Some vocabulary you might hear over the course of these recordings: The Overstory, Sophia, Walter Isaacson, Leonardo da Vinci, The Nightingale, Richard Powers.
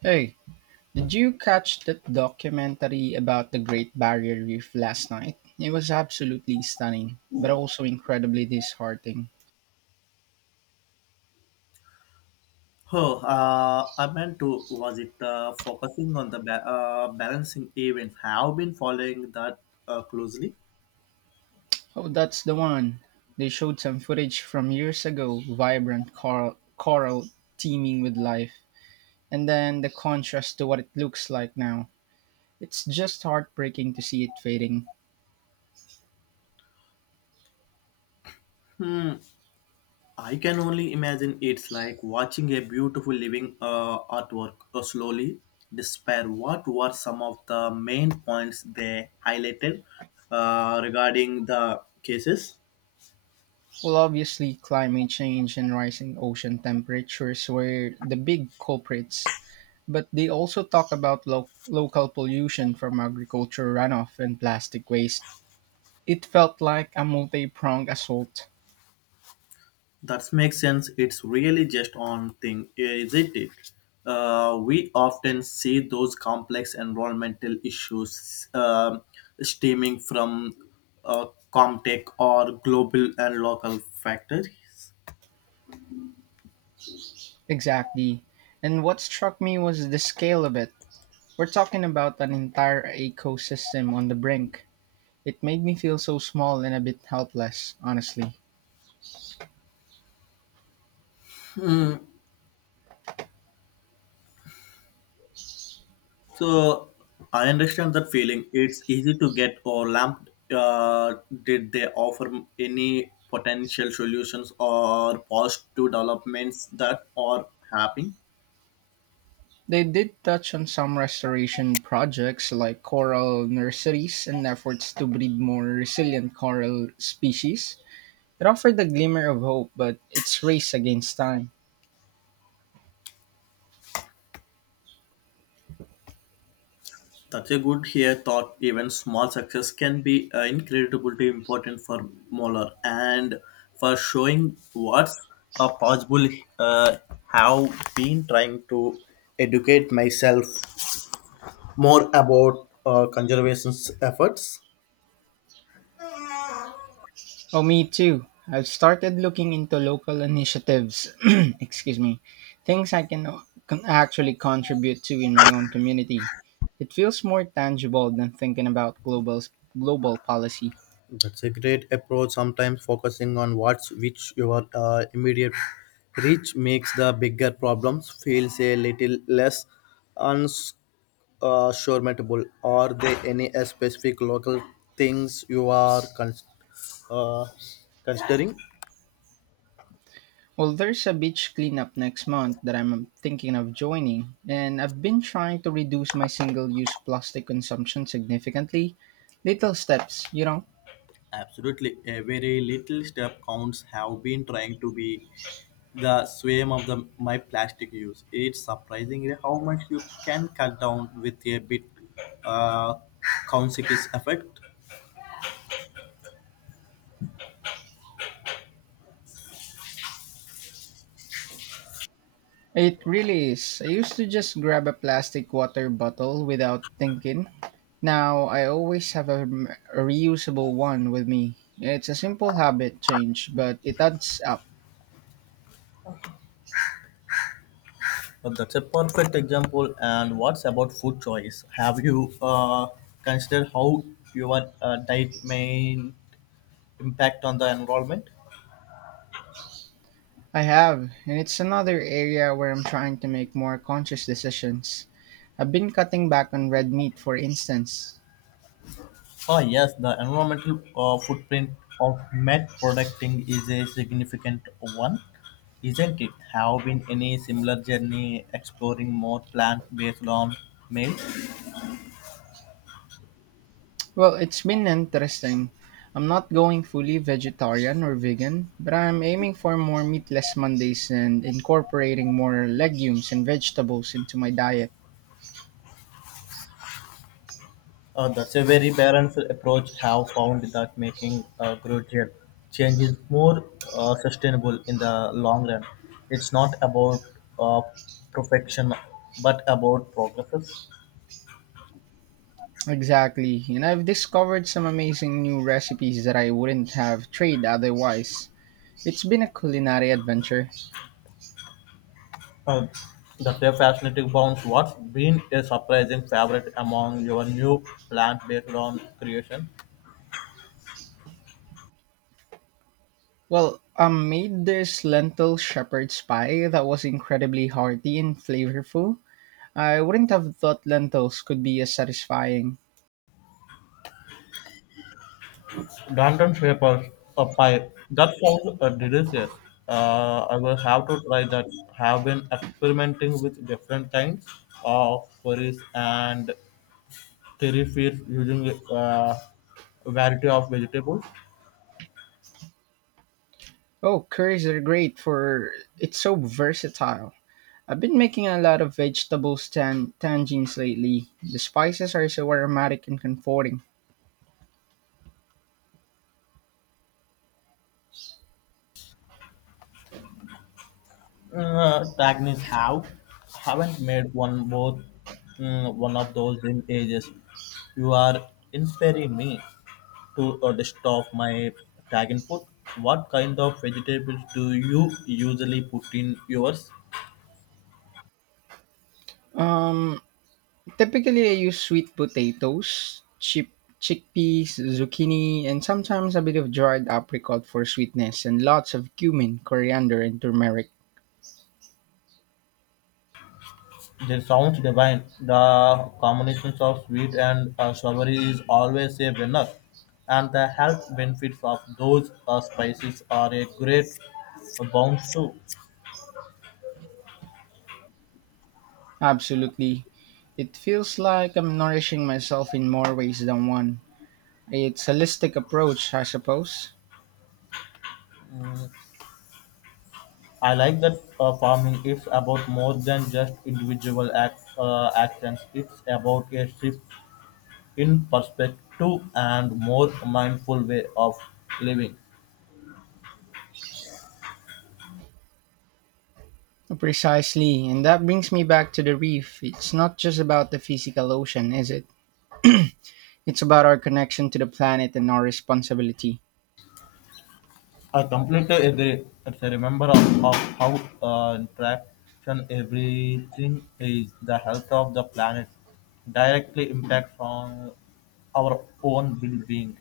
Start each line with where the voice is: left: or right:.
right: Hey, did you catch that documentary about the Great Barrier Reef last night? It was absolutely stunning, but also incredibly disheartening.
left: Oh, I meant to. Was it focusing on the balancing events? Have been following that closely.
right: Oh, that's the one. They showed some footage from years ago, vibrant coral, coral teeming with life, and then the contrast to what it looks like now. It's just heartbreaking to see it fading.
left: I can only imagine it's like watching a beautiful living artwork slowly despair. What were some of the main points they highlighted regarding the cases?
right: Well, obviously, climate change and rising ocean temperatures were the big culprits, but they also talk about local pollution from agriculture runoff and plastic waste. It felt like a multi pronged assault.
left: That makes sense. It's really just on thing, isn't it? We often see those complex environmental issues stemming from uh, Comtech or global and local factors.
right: Exactly. And what struck me was the scale of it. We're talking about an entire ecosystem on the brink. It made me feel so small and a bit helpless, honestly.
left: So I understand that feeling. It's easy to get overwhelmed. Did they offer any potential solutions or positive developments that are happening?
right: They did touch on some restoration projects like coral nurseries and efforts to breed more resilient coral species. It offered a glimmer of hope, but it's race against time.
left: That's a good here thought. Even small success can be incredibly important for Molar and for showing what's possible. Uh, have been trying to educate myself more about conservation's efforts.
right: Oh, me too. I've started looking into local initiatives, excuse me, things I can actually contribute to in my own community. It feels more tangible than thinking about global policy.
left: That's a great approach. Sometimes focusing on what's which your immediate reach makes the bigger problems feels a little less uns surmountable. Are there any specific local things you are uh, considering?
right: Well, there's a beach cleanup next month that I'm thinking of joining, and I've been trying to reduce my single-use plastic consumption significantly. Little steps, you know.
left: Absolutely, a very little step counts have been trying to be the swim of the my plastic use. It's surprising how much you can cut down with a bit uh, consequence effect.
right: It really is. I used to just grab a plastic water bottle without thinking. Now I always have a, a reusable one with me. It's a simple habit change, but it adds up.
left: But that's a perfect example. And what's about food choice? Have you considered how your diet may impact on the environment?
right: I have, and it's another area where I'm trying to make more conscious decisions. I've been cutting back on red meat, for instance.
left: Oh yes, the environmental footprint of meat producting is a significant one, isn't it? Have been any similar journey exploring more plant-based on meals?
right: Well, it's been interesting. I'm not going fully vegetarian or vegan, but I'm aiming for more meatless Mondays and incorporating more legumes and vegetables into my diet.
left: That's a very balanced approach. Have found that making gradual changes more sustainable in the long run. It's not about uh, perfection, but about progresses.
right: Exactly. And I've discovered some amazing new recipes that I wouldn't have tried otherwise. It's been a culinary adventure.
left: Uh, the Crave Fascinating Bounce, what's been a surprising favorite among your new plant-based round creation?
right: Well, I made this lentil shepherd's pie that was incredibly hearty and flavorful. I wouldn't have thought lentils could be as satisfying.
left: Danton Shapers a pie. That sounds delicious. I will have to try that. Have been experimenting with different kinds of curries and curry feeds using a variety of vegetables.
right: Oh, curries are great for it's so versatile. I've been making a lot of vegetable tangines lately. The spices are so aromatic and comforting.
left: Tagnis have haven't made one both one of those in ages. You are inspiring me to stop my tag input. What kind of vegetables do you usually put in yours?
right: Um, typically I use sweet potatoes, chip chickpeas, zucchini, and sometimes a bit of dried apricot for sweetness, and lots of cumin, coriander, and turmeric.
left: They sounds divine. The combinations of sweet and savory is always a winner, and the health benefits of those spices are a great bounce too.
right: Absolutely, it feels like I'm nourishing myself in more ways than one. It's a holistic approach, I suppose.
left: I like that farming is about more than just individual actions. It's about a shift in perspective and more mindful way of living.
right: Precisely, and that brings me back to the reef. It's not just about the physical ocean, is it? It's about our connection to the planet and our responsibility.
left: I completely agree. It's a remember of how interaction everything is. The health of the planet directly impacts on our own well-being.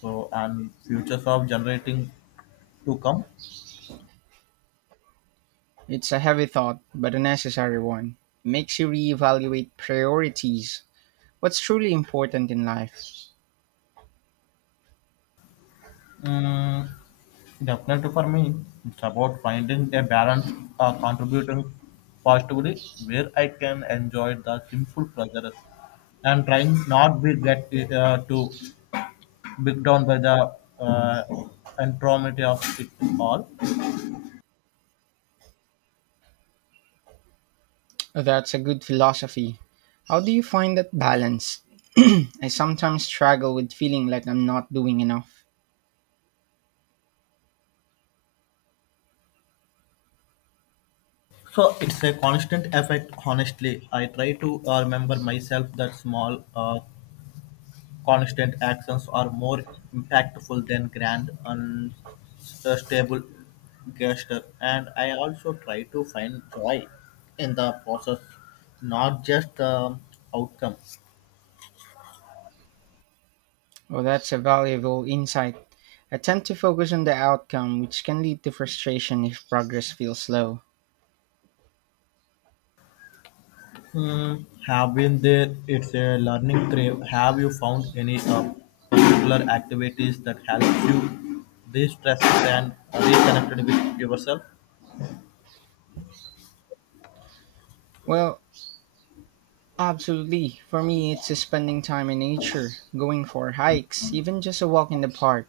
left: So and futures of generating to come.
right: It's a heavy thought, but a necessary one. It makes you reevaluate priorities, what's truly important in life.
left: Mm, The Definitely for me, it's about finding a balance, contributing positively where I can enjoy the simple pleasures and trying not be get too big down by the uh, enormity of it all.
right: That's a good philosophy. How do you find that balance? I sometimes struggle with feeling like I'm not doing enough.
left: So it's a constant effect. Honestly, I try to remember myself that small Constant actions are more impactful than grand unstable gestures, and I also try to find joy in the process, not just the outcome.
right: Well, that's a valuable insight. I tend to focus on the outcome, which can lead to frustration if progress feels slow.
left: Hmm, have been there. It's a learning trip. Have you found any particular activities that help you de-stress and reconnect with yourself?
right: Well, absolutely. For me, it's spending time in nature, going for hikes, even just a walk in the park.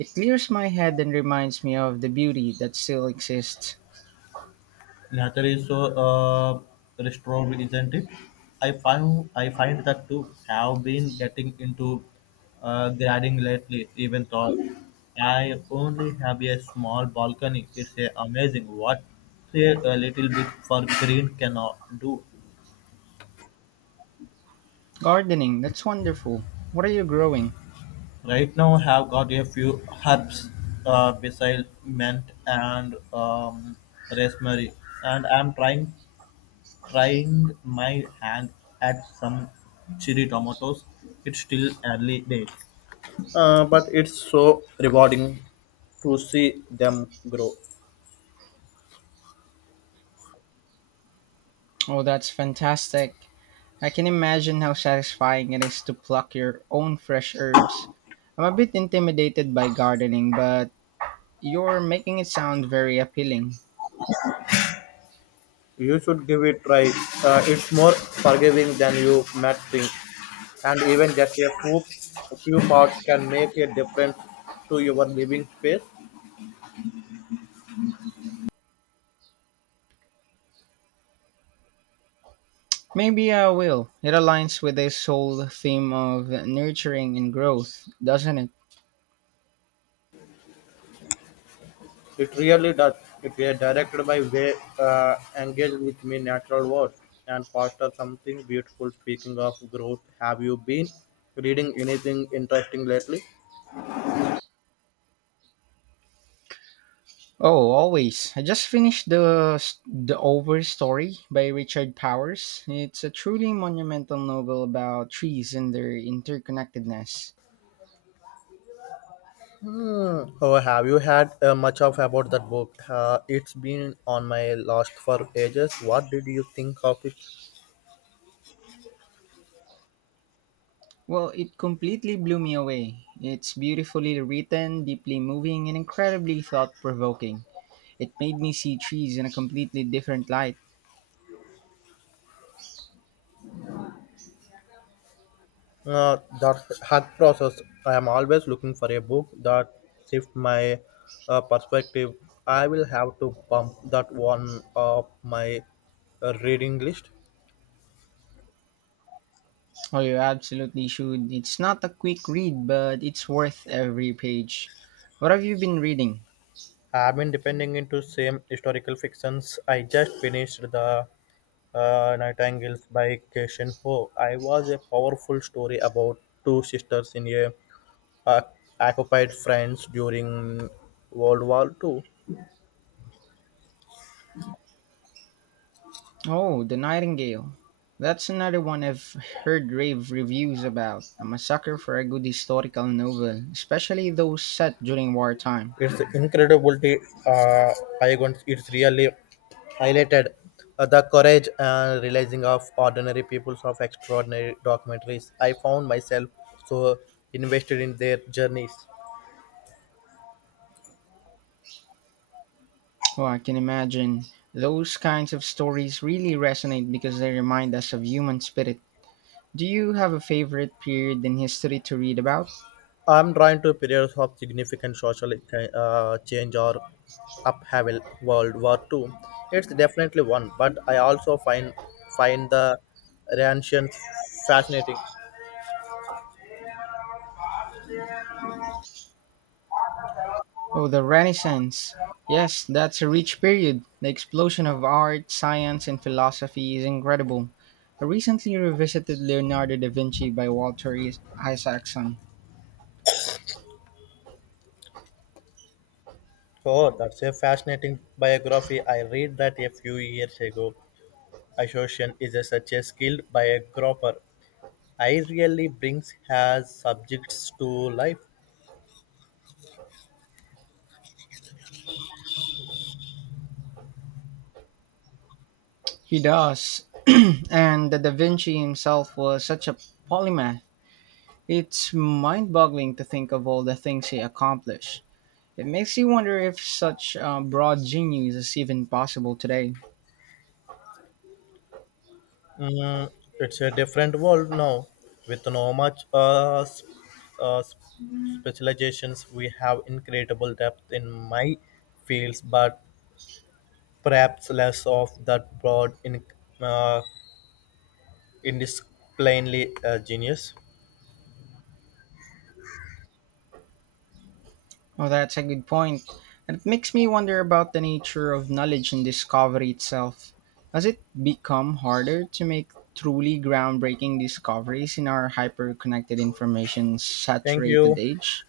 right: It clears my head and reminds me of the beauty that still exists.
left: Latter is so restored, isn't it? I find that too. Have been getting into gardening lately. Even though I only have a small balcony, it's a amazing what say a little bit for green cannot do.
right: Gardening, that's wonderful. What are you growing?
left: Right now, I have got a few herbs besides mint and rosemary, and I'm trying my hand at some cherry tomatoes. It's still early days, but it's so rewarding to see them grow.
right: Oh, that's fantastic. I can imagine how satisfying it is to pluck your own fresh herbs. I'm a bit intimidated by gardening, but you're making it sound very appealing.
left: You should give it try. It's more forgiving than you might think, and even just a few parts can make a difference to your living space.
right: Maybe I will. It aligns with this whole theme of nurturing and growth, doesn't it?
left: It really does. If you are directed by way engage with me natural words and foster something beautiful. Speaking of growth, have you been reading anything interesting lately?
right: Oh, always. I just finished the Over Story by Richard Powers. It's a truly monumental novel about trees and their interconnectedness.
left: Hmm. Oh, have you had much of about that book? It's been on my list for ages. What did you think of it?
right: Well, it completely blew me away. It's beautifully written, deeply moving, and incredibly thought-provoking. It made me see trees in a completely different light.
left: That hack process. I am always looking for a book that shifts my perspective. I will have to bump that one up my reading list.
right: Oh, you absolutely should. It's not a quick read, but it's worth every page. What have you been reading?
left: I've been depending into same historical fictions. I just finished the Nightingales by Cation Ho. I was a powerful story about two sisters in a uh, occupied France during World War II.
right: Oh, The Nightingale. That's another one I've heard rave reviews about. I'm a sucker for a good historical novel, especially those set during wartime.
left: It's incredible. Uh, I want it's really highlighted the courage and realizing of ordinary peoples of extraordinary documentaries. I found myself so invested in their journeys.
right: Oh, I can imagine. Those kinds of stories really resonate because they remind us of human spirit. Do you have a favorite period in history to read about?
left: I'm trying to periods of significant social change or upheaval World War II. It's definitely one, but I also find the Renaissance fascinating.
right: Oh, the Renaissance. Yes, that's a rich period. The explosion of art, science, and philosophy is incredible. I recently revisited Leonardo da Vinci by Walter Isaacson.
left: Oh, that's a fascinating biography I read that a few years ago. Association is a, such a skill by a biographer. I really brings her subjects to life.
right: He does. And the da Vinci himself was such a polymath. It's mind boggling to think of all the things he accomplished. It makes you wonder if such broad genius is even possible today.
left: Mm, it's a different world now, with no much uh, s- specializations. We have incredible depth in my fields, but perhaps less of that broad in uh, indisciplinary genius.
right: Well, that's a good point. And it makes me wonder about the nature of knowledge and discovery itself. Has it become harder to make truly groundbreaking discoveries in our hyper connected information
left: Thank
right: saturated
left: you.
right: age?